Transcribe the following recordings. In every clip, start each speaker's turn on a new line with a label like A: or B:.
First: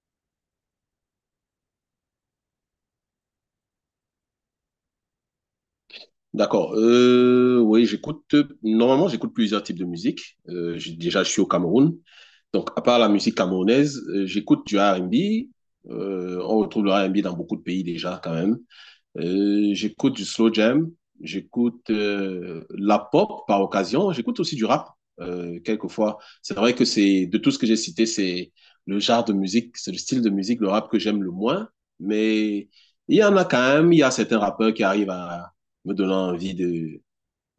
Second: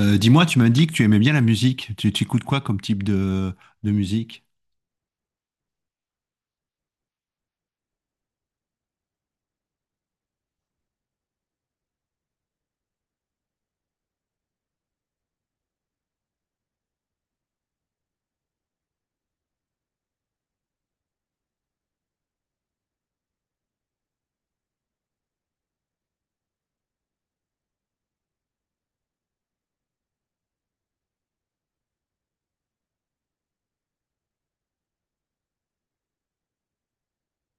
A: Dis-moi, tu m'as dit que tu aimais bien la musique. Tu écoutes quoi comme type de musique?
B: D'accord. Oui, j'écoute. Normalement, j'écoute plusieurs types de musique. Déjà, je suis au Cameroun. Donc, à part la musique camerounaise, j'écoute du R&B. On retrouve le R&B dans beaucoup de pays déjà, quand même. J'écoute du slow jam, j'écoute la pop par occasion, j'écoute aussi du rap quelquefois. C'est vrai que c'est de tout ce que j'ai cité, c'est le genre de musique, c'est le style de musique, le rap que j'aime le moins. Mais il y en a quand même, il y a certains rappeurs qui arrivent à me donner envie de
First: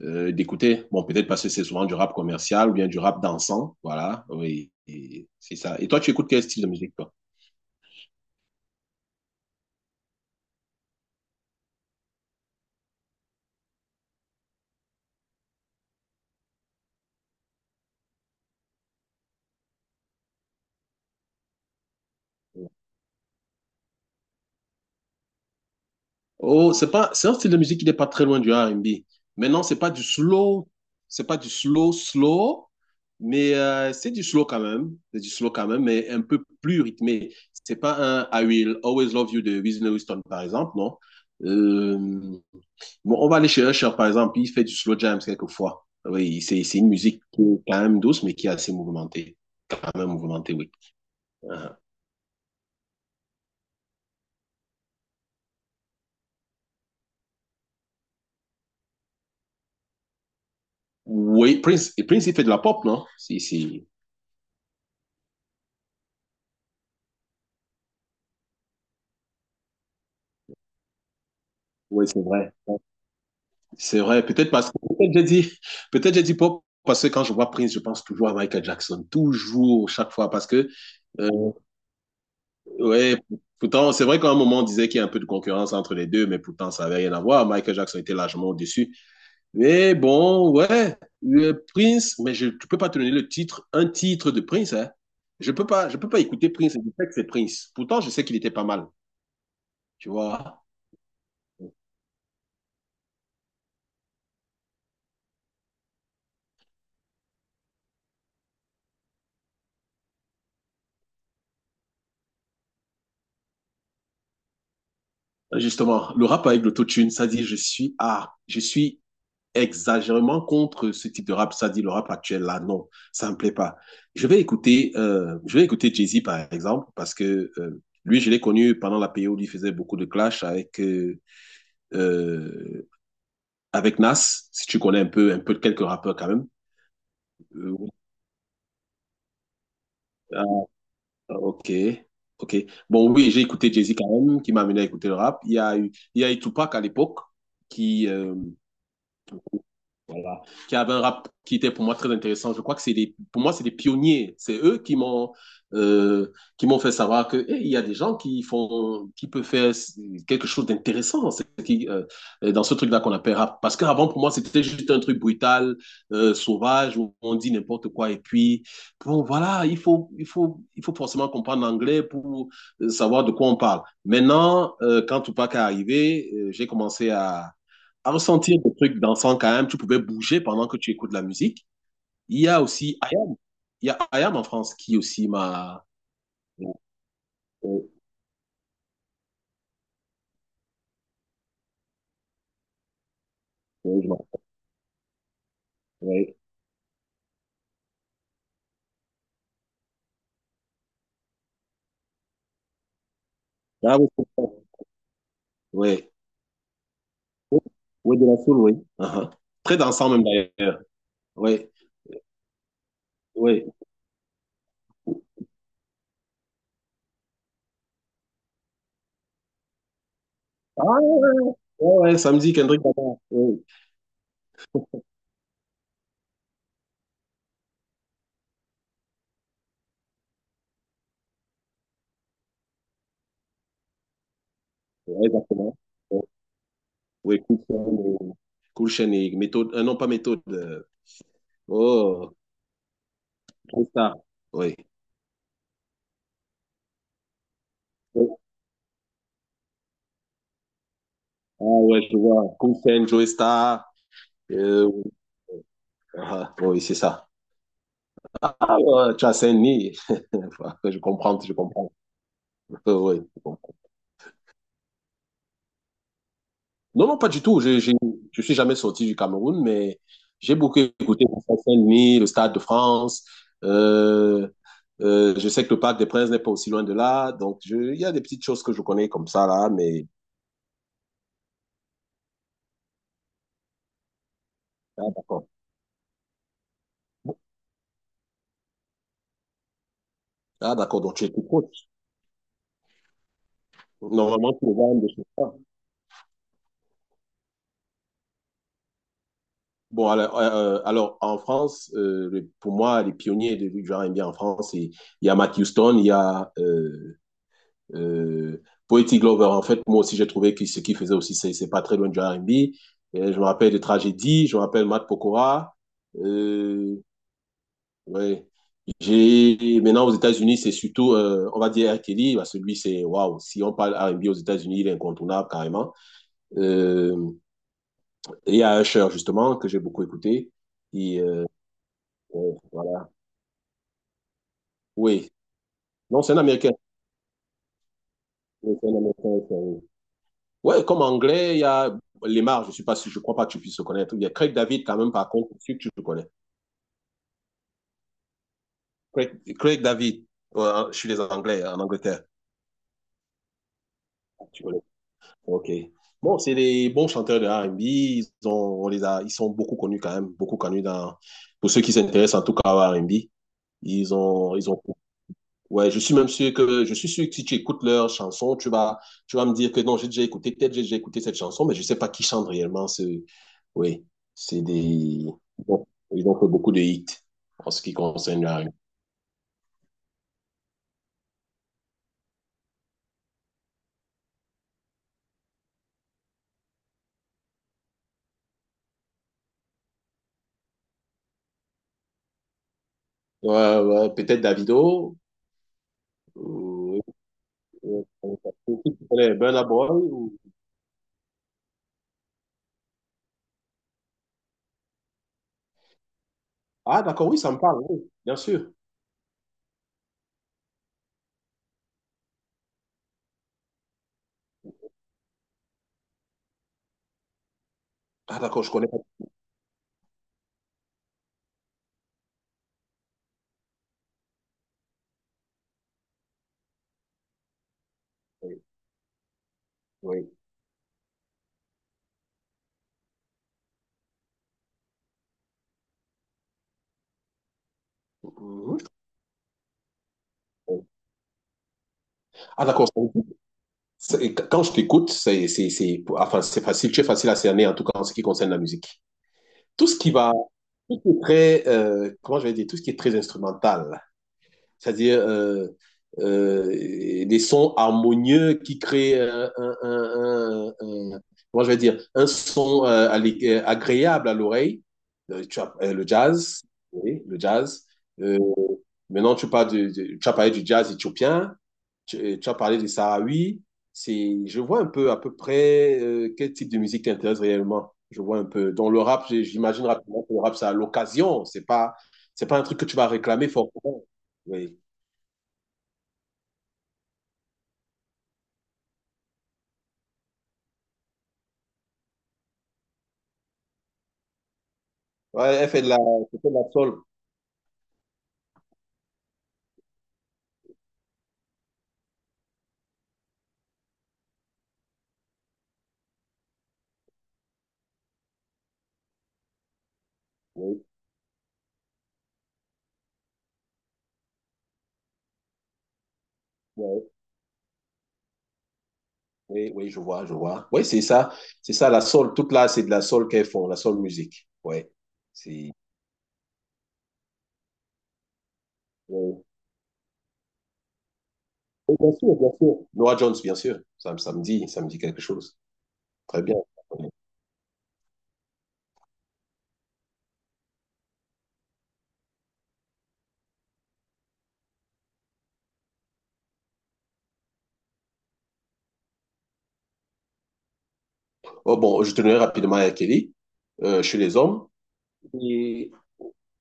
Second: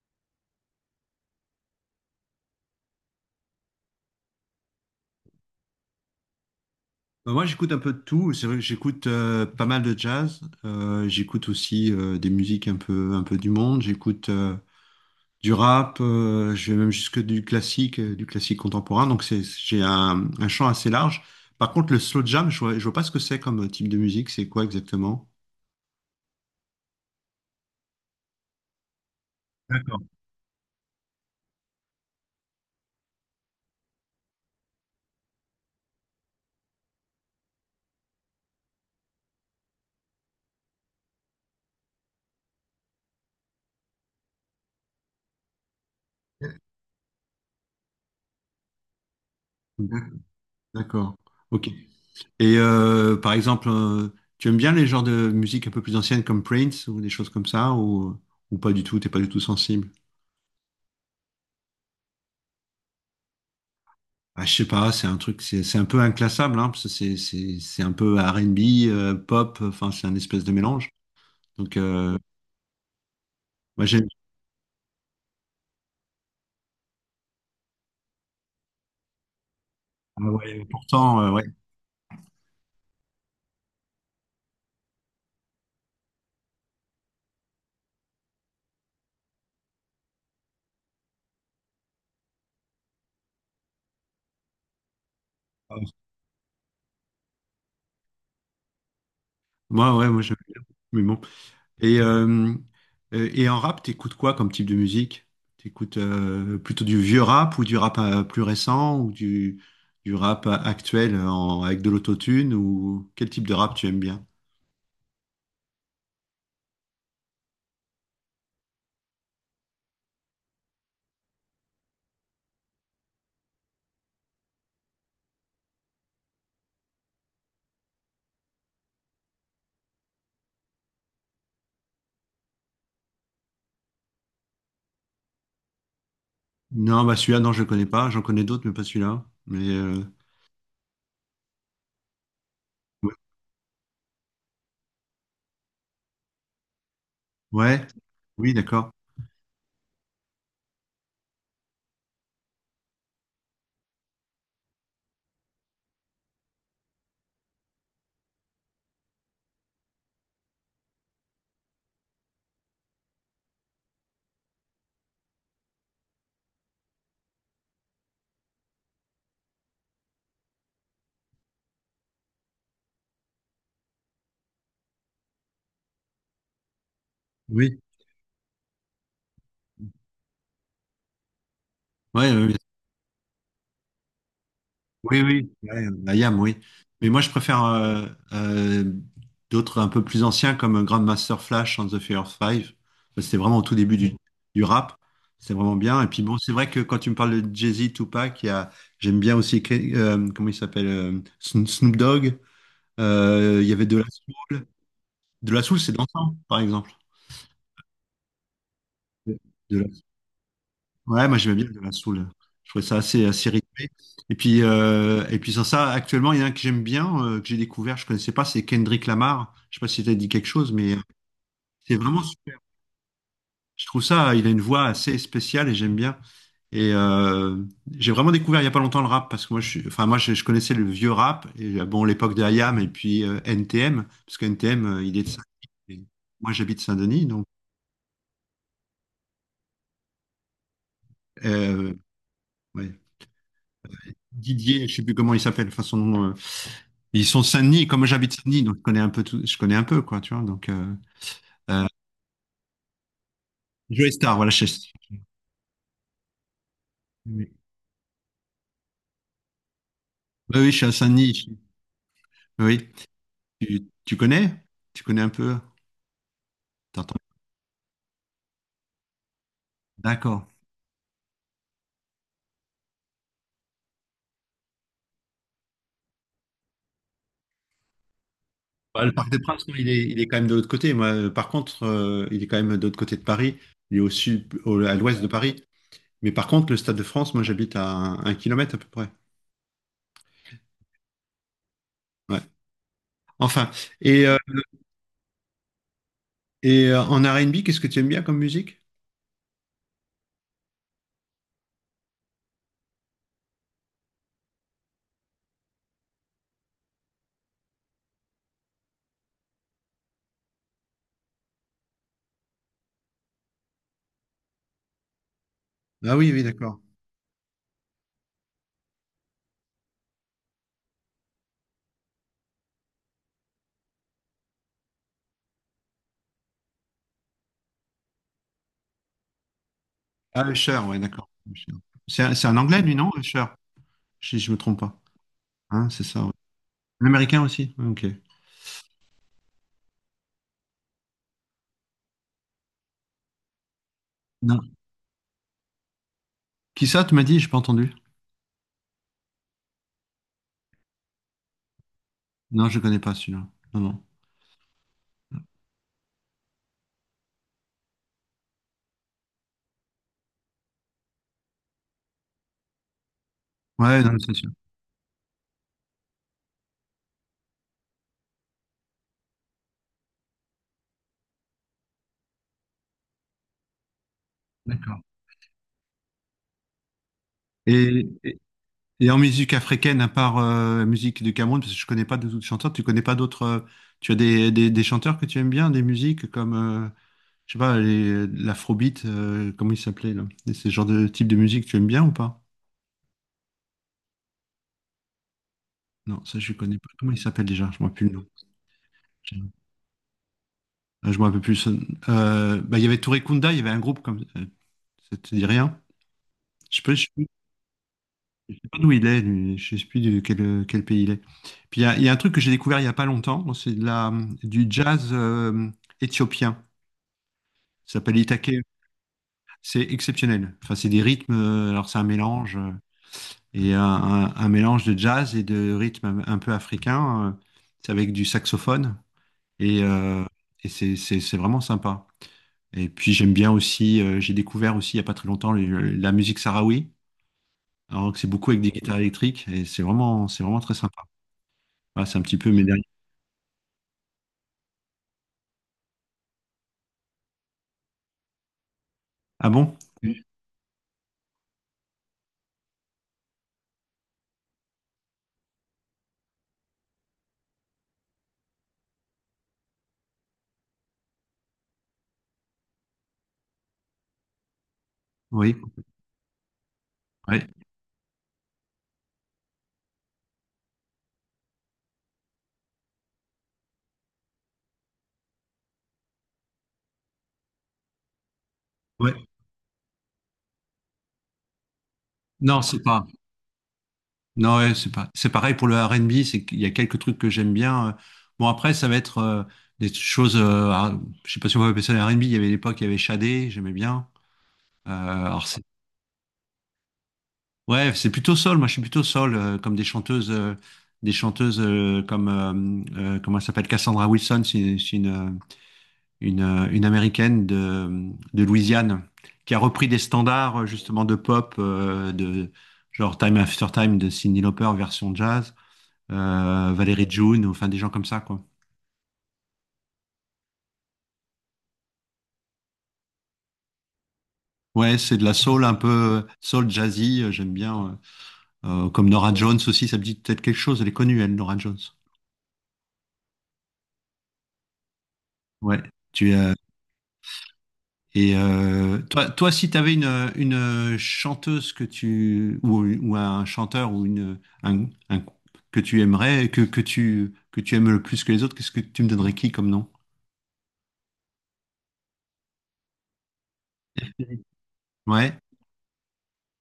B: d'écouter. Bon, peut-être parce que c'est souvent du rap commercial ou bien du rap dansant, voilà. Oui, et c'est ça. Et toi, tu écoutes quel style de musique, toi?
A: Bah, moi, j'écoute un peu de tout. C'est vrai que j'écoute pas mal de jazz. J'écoute aussi des musiques un peu du monde. J'écoute du rap. Je vais même jusque du classique contemporain. Donc, j'ai un champ assez large. Par contre, le slow jam, je vois pas ce que c'est comme type de musique. C'est quoi exactement?
B: Oh, c'est pas, c'est un style de musique qui n'est pas très loin du R&B. Maintenant,
A: D'accord.
B: c'est pas du slow, slow, mais c'est du slow quand même, c'est du slow quand même, mais un peu plus rythmé. C'est pas un I Will Always Love You de Whitney Houston, par exemple, non? Euh, bon, on va aller chez Usher, par exemple, il fait du slow jams quelquefois. Oui, c'est une musique qui est quand même douce, mais qui est assez mouvementée, quand même mouvementée, oui.
A: D'accord. Ok.
B: Aha.
A: Et par exemple, tu aimes bien les genres de musique un peu plus anciennes comme Prince ou des choses comme ça ou pas du tout, t'es pas du tout sensible?
B: Oui, Prince, et Prince, il fait de la pop, non? Si, si.
A: Ah, je sais pas, c'est un truc, c'est un peu inclassable, hein, parce que c'est un peu R&B, pop, enfin c'est un espèce de mélange. Donc
B: Oui, c'est vrai.
A: moi
B: C'est
A: j'aime,
B: vrai. Peut-être parce que peut-être j'ai dit pop parce que quand je vois Prince, je pense toujours à Michael Jackson, toujours, chaque
A: ah
B: fois, parce
A: ouais,
B: que
A: pourtant
B: euh, ouais. Pourtant, c'est vrai qu'à un moment on disait qu'il y a un peu de concurrence entre les deux, mais pourtant ça avait rien à voir. Michael Jackson était largement au-dessus. Mais bon, ouais, le Prince, mais je ne peux pas te donner le titre, un titre de Prince, hein. Je peux pas écouter Prince, je sais que c'est Prince. Pourtant, je sais qu'il était pas mal,
A: ouais,
B: tu
A: moi j'aime bien,
B: vois.
A: mais bon. Et, euh, et en rap, t'écoutes quoi comme type de musique? T'écoutes plutôt du vieux rap ou du rap plus récent ou du rap actuel avec de l'autotune ou quel type de rap tu aimes bien?
B: Justement, le rap avec l'autotune, ça dit, je suis exagérément contre ce type de rap, ça dit le rap actuel, là, non, ça me plaît pas. Je vais écouter Jay-Z, par exemple, parce que lui, je l'ai connu pendant la période où il faisait beaucoup de clash avec euh, avec Nas, si tu connais un peu quelques rappeurs quand même.
A: Non, bah celui-là, non, je le
B: Euh,
A: connais
B: oui.
A: pas. J'en connais d'autres, mais pas celui-là. Mais
B: Ah, ok, ok. Bon,
A: ouais,
B: oui, j'ai écouté Jay-Z quand même, qui m'a amené à écouter le rap. Il y a eu Tupac à l'époque,
A: ouais.
B: qui, euh,
A: Oui, d'accord.
B: voilà. Qui avait un rap qui était pour moi très intéressant. Je crois que pour moi, c'est des pionniers. C'est eux qui qui m'ont fait savoir que, eh, il y a des gens qui font, qui peuvent faire quelque chose d'intéressant. C'est qui, dans ce truc-là qu'on appelle rap. Parce qu'avant, pour moi, c'était juste un truc brutal, sauvage, où on dit n'importe quoi. Et puis, bon, voilà, il faut forcément comprendre l'anglais pour savoir de quoi on parle. Maintenant, quand Tupac est arrivé, j'ai commencé
A: Oui,
B: à ressentir des trucs dansants quand même, tu pouvais bouger pendant que tu écoutes la musique.
A: ouais,
B: Il y
A: bien
B: a aussi IAM. Il y a IAM en France qui
A: Oui,
B: aussi
A: oui, ouais,
B: m'a.
A: la YAM, oui.
B: Oui,
A: Mais moi, je préfère euh, d'autres un peu plus anciens comme Grandmaster Flash and the Furious Five. C'était vraiment au tout début
B: oui.
A: du rap. C'est vraiment bien. Et puis
B: Oui.
A: bon, c'est vrai que quand tu me parles de Jay-Z, Tupac, j'aime bien aussi, comment il s'appelle, Snoop Dogg. Il y avait De
B: Ah
A: La
B: oui, c'est ça.
A: Soul. De La Soul, c'est
B: Oui.
A: dansant, par exemple.
B: Oui, de la soul, oui. Uh-huh. Très
A: De
B: dansant même d'ailleurs.
A: Ouais, moi j'aimais
B: Oui,
A: bien de la soul. Je trouvais ça assez
B: oui.
A: rythmé. Et puis sans ça, actuellement, il y en a un que j'aime bien, que j'ai découvert, je connaissais pas, c'est Kendrick Lamar. Je sais pas si t'as dit quelque chose,
B: Ah,
A: mais
B: ouais, ouais,
A: c'est
B: ouais, ouais,
A: vraiment
B: samedi,
A: super.
B: Kendrick Lamar. Oui,
A: Je trouve ça, il a une voix assez spéciale et j'aime bien. Et j'ai vraiment découvert il y a pas longtemps le rap parce que moi, enfin moi, je connaissais le vieux rap et bon l'époque de IAM et puis NTM parce que NTM, il est
B: ouais,
A: de Saint-Denis.
B: exactement.
A: Et
B: Oui,
A: moi, j'habite Saint-Denis,
B: oui,
A: donc
B: Cool Chain et méthode, non pas méthode.
A: euh,
B: Oh,
A: ouais.
B: Joey Star. Oui.
A: Didier, je ne sais plus comment il s'appelle, enfin son nom. Ils sont de Saint-Denis, comme j'habite
B: Oui.
A: Saint-Denis, donc je connais un peu tout, je connais un peu, quoi, tu vois. Donc,
B: Ah
A: euh,
B: ouais, je vois. Cool Chain, Joey Star.
A: Joey Star, voilà,
B: Oui. Ah, oui, c'est ça.
A: Oui,
B: Ah, ouais, tu as Saint-Denis.
A: oui, je suis à
B: Je comprends, je
A: Saint-Denis.
B: comprends.
A: Oui.
B: Ouais, je comprends.
A: Tu connais? Tu connais un peu?
B: Non, non,
A: T'entends?
B: pas du tout. Je suis jamais sorti du Cameroun, mais
A: D'accord.
B: j'ai beaucoup écouté le Stade Saint-Denis, le Stade de France. Euh, je sais que le Parc des Princes n'est pas aussi loin de là. Donc, il y a des petites choses que je
A: Bah,
B: connais
A: le
B: comme
A: Parc des
B: ça,
A: Princes,
B: là,
A: non, il
B: mais.
A: est, il est quand même de l'autre côté. Moi, par contre, il est quand même de l'autre côté de Paris. Il est au sud, à
B: Ah,
A: l'ouest de
B: d'accord.
A: Paris. Mais par contre, le Stade de France, moi, j'habite à un kilomètre à peu près.
B: Ah, d'accord. Donc, tu es tout proche.
A: Ouais. Enfin, et, euh,
B: Normalement, tu es loin de chez toi.
A: et en R&B, qu'est-ce que tu aimes bien comme musique?
B: Bon, alors, en France, pour moi, les pionniers du genre NBA en France, il y a Matt Houston, il y a euh, Poetic Glover. En fait, moi aussi, j'ai trouvé que ce qu'il faisait aussi, c'est pas très loin du R&B. Et je me rappelle de Tragédie, je me rappelle Matt Pokora.
A: Ah oui, oui, d'accord.
B: Euh, ouais. Maintenant, aux États-Unis, c'est surtout, on va dire R. Kelly, parce que lui, c'est, waouh, si on parle R&B aux États-Unis, il est incontournable carrément. Euh, et il y a Usher, justement, que j'ai beaucoup
A: Ah,
B: écouté.
A: Usher, ouais,
B: Et,
A: d'accord. Usher. C'est un, c'est
B: ouais,
A: un anglais, lui, non?
B: voilà.
A: Usher, si je me trompe pas.
B: Oui.
A: Hein, c'est
B: Non,
A: ça, ouais.
B: c'est un Américain.
A: Un Américain aussi? Ouais, ok.
B: Oui, c'est un Américain, oui, oui. Ouais, comme anglais, il y a Lemar, je ne suis pas sûr, je crois pas que tu puisses le connaître. Il y a Craig
A: Non.
B: David quand même, par contre, je suis sûr que tu le connais.
A: Qui ça, tu m'as dit? J'ai pas entendu.
B: Craig David, je suis les Anglais, en Angleterre.
A: Non, je connais pas celui-là. Non, non.
B: Tu connais. Ok. Bon, c'est des bons chanteurs de R&B. On les a, ils sont beaucoup connus quand même, beaucoup connus dans, pour ceux qui s'intéressent en tout cas à R&B.
A: Ouais,
B: Ils
A: non, c'est sûr.
B: ont, ils ont Ouais, je suis même sûr que si tu écoutes leur chanson, tu vas me dire que non, j'ai déjà écouté, peut-être j'ai déjà écouté cette chanson, mais je sais pas qui chante réellement ce. Oui, c'est
A: D'accord.
B: des. Bon, ils ont fait beaucoup de hits en ce qui
A: Et, et,
B: concerne la rue.
A: et en musique africaine, à part la musique du Cameroun, parce que je connais pas d'autres chanteurs, tu connais pas d'autres. Tu as des chanteurs que tu aimes bien, des musiques comme. Je sais pas, l'afrobeat, comment il s'appelait là? Et c'est le genre de type de musique tu aimes bien ou pas?
B: Ouais, ouais, peut-être Davido.
A: Non, ça je connais pas. Comment
B: ou-
A: il s'appelle déjà? Je m'en rappelle plus le nom.
B: Tu connais Burna Boy
A: Ah, je m'en rappelle plus. Bah, il y avait Touré Kunda, il y avait un groupe comme ça. Te dit rien? Je peux,
B: Ah,
A: je,
B: d'accord, oui, ça me parle, oui, bien
A: je sais
B: sûr.
A: pas d'où il est, lui. Je sais plus de quel pays il est. Puis il y a un truc que j'ai découvert il y a pas longtemps. Bon, c'est du jazz éthiopien. Ça s'appelle
B: Ah,
A: Itaké.
B: d'accord, je connais pas.
A: C'est exceptionnel. Enfin, c'est des rythmes. Alors c'est un mélange. Et un mélange de jazz et de rythme un peu africain. C'est avec du
B: Oui.
A: saxophone et, euh,
B: Oui.
A: et c'est vraiment sympa. Et puis j'aime bien aussi, j'ai découvert aussi il n'y a pas très longtemps la musique sahraoui, alors que c'est beaucoup avec des
B: Mhm.
A: guitares électriques et c'est vraiment très sympa. Voilà, c'est un petit peu mes
B: Ah,
A: derniers.
B: d'accord. Quand je t'écoute, enfin, c'est facile, tu es facile à cerner en tout cas en ce qui concerne la musique.
A: Ah bon?
B: Tout ce qui va, tout ce qui est très, comment je vais dire, tout ce qui est très instrumental, c'est-à-dire euh, des sons harmonieux qui créent comment je vais dire, un son agréable à l'oreille.
A: Oui.
B: Le jazz, oui, le
A: Ouais.
B: jazz. Euh, maintenant, tu parles tu as parlé du jazz éthiopien. Tu as parlé de Sahraoui. C'est, je vois un peu à peu près quel type de musique t'intéresse réellement. Je vois un peu. Dans le
A: Ouais.
B: rap, j'imagine rapidement que le rap, c'est à l'occasion. C'est pas
A: Non,
B: un truc
A: c'est
B: que tu
A: pas.
B: vas réclamer forcément.
A: Non, ouais,
B: Oui.
A: c'est pas, c'est pareil pour le R&B, c'est qu'il y a quelques trucs que j'aime bien. Bon, après, ça va être des choses, ah, je sais pas si on va appeler ça le R&B, il y avait l'époque, il y avait Shadé, j'aimais bien. Alors
B: Ouais, elle fait de la soul.
A: ouais, c'est plutôt soul, moi je suis plutôt soul, comme des chanteuses, comme, comment elle s'appelle, Cassandra Wilson, c'est une Américaine de Louisiane, qui a repris des standards
B: Oui,
A: justement de pop, de genre Time After Time de Cyndi Lauper version jazz.
B: oui,
A: Valérie June, enfin des gens comme ça, quoi.
B: oui, oui, je vois, je vois. Oui, c'est ça. C'est ça, la soul. Toute là, c'est de la soul qu'elles font, la soul musique. Oui.
A: Ouais, c'est de la soul
B: C'est.
A: un peu soul jazzy, j'aime bien. Comme Nora
B: Oui,
A: Jones aussi, ça me dit peut-être quelque chose. Elle est connue, elle, Nora Jones.
B: oui, bien sûr, bien sûr. Nora Jones, bien sûr. Ça me dit, quelque chose.
A: Ouais. Tu
B: Très bien.
A: et toi, si t'avais une chanteuse que ou un chanteur ou une un- que tu aimerais que tu aimes le plus que les autres, qu'est-ce que tu me donnerais qui comme nom?
B: Oh, bon, je tenais rapidement à R. Kelly, chez les hommes.
A: Ouais.
B: Et,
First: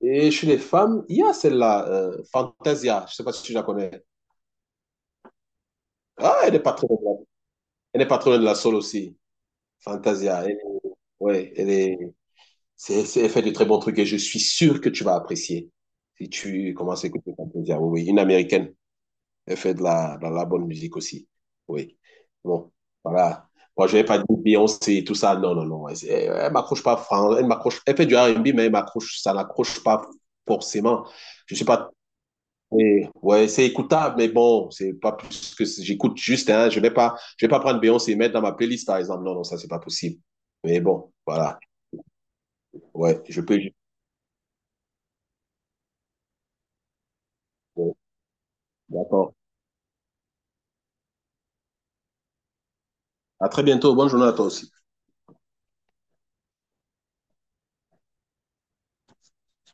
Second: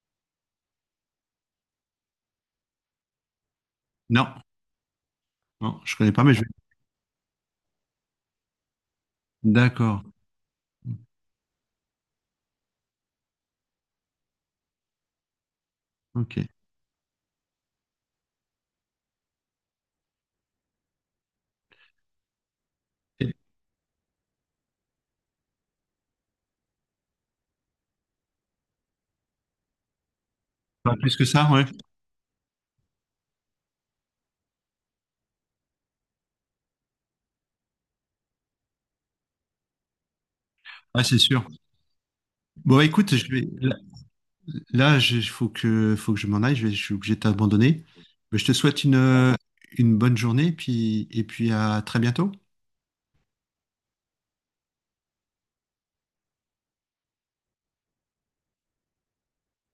B: et chez les femmes, il y a celle-là, Fantasia. Je sais pas si tu la connais.
A: Non, non, je connais pas, mais je
B: Ah,
A: vais.
B: elle n'est pas très loin. Elle n'est pas très loin de la Soul aussi.
A: D'accord.
B: Fantasia. Elle, ouais, elle est, elle fait de très bons trucs et je suis sûr que tu vas apprécier si
A: Ok.
B: tu commences à écouter Fantasia. Oui, oui, une américaine. Elle fait de la bonne musique aussi. Oui. Bon,
A: Et
B: voilà. Moi, je vais pas dire Beyoncé, tout ça. Non, non, non. Elle, elle m'accroche pas. Elle m'accroche. Elle fait du R&B, mais elle m'accroche. Ça n'accroche pas
A: Pas
B: forcément.
A: plus que ça,
B: Je
A: ouais.
B: suis pas. Ouais, c'est écoutable, mais bon, c'est pas plus que j'écoute juste. Hein, je vais pas. Je vais pas prendre Beyoncé et mettre dans ma playlist, par exemple. Non, non, ça c'est pas possible. Mais
A: Ouais,
B: bon,
A: c'est sûr.
B: voilà.
A: Bon, écoute,
B: Ouais,
A: je
B: je
A: vais.
B: peux.
A: Là, il faut que je m'en aille, je suis obligé de t'abandonner.
B: Bon,
A: Mais je te souhaite une,
B: d'accord.
A: euh, une bonne journée et puis à très bientôt.
B: À très bientôt. Bonne journée à toi aussi.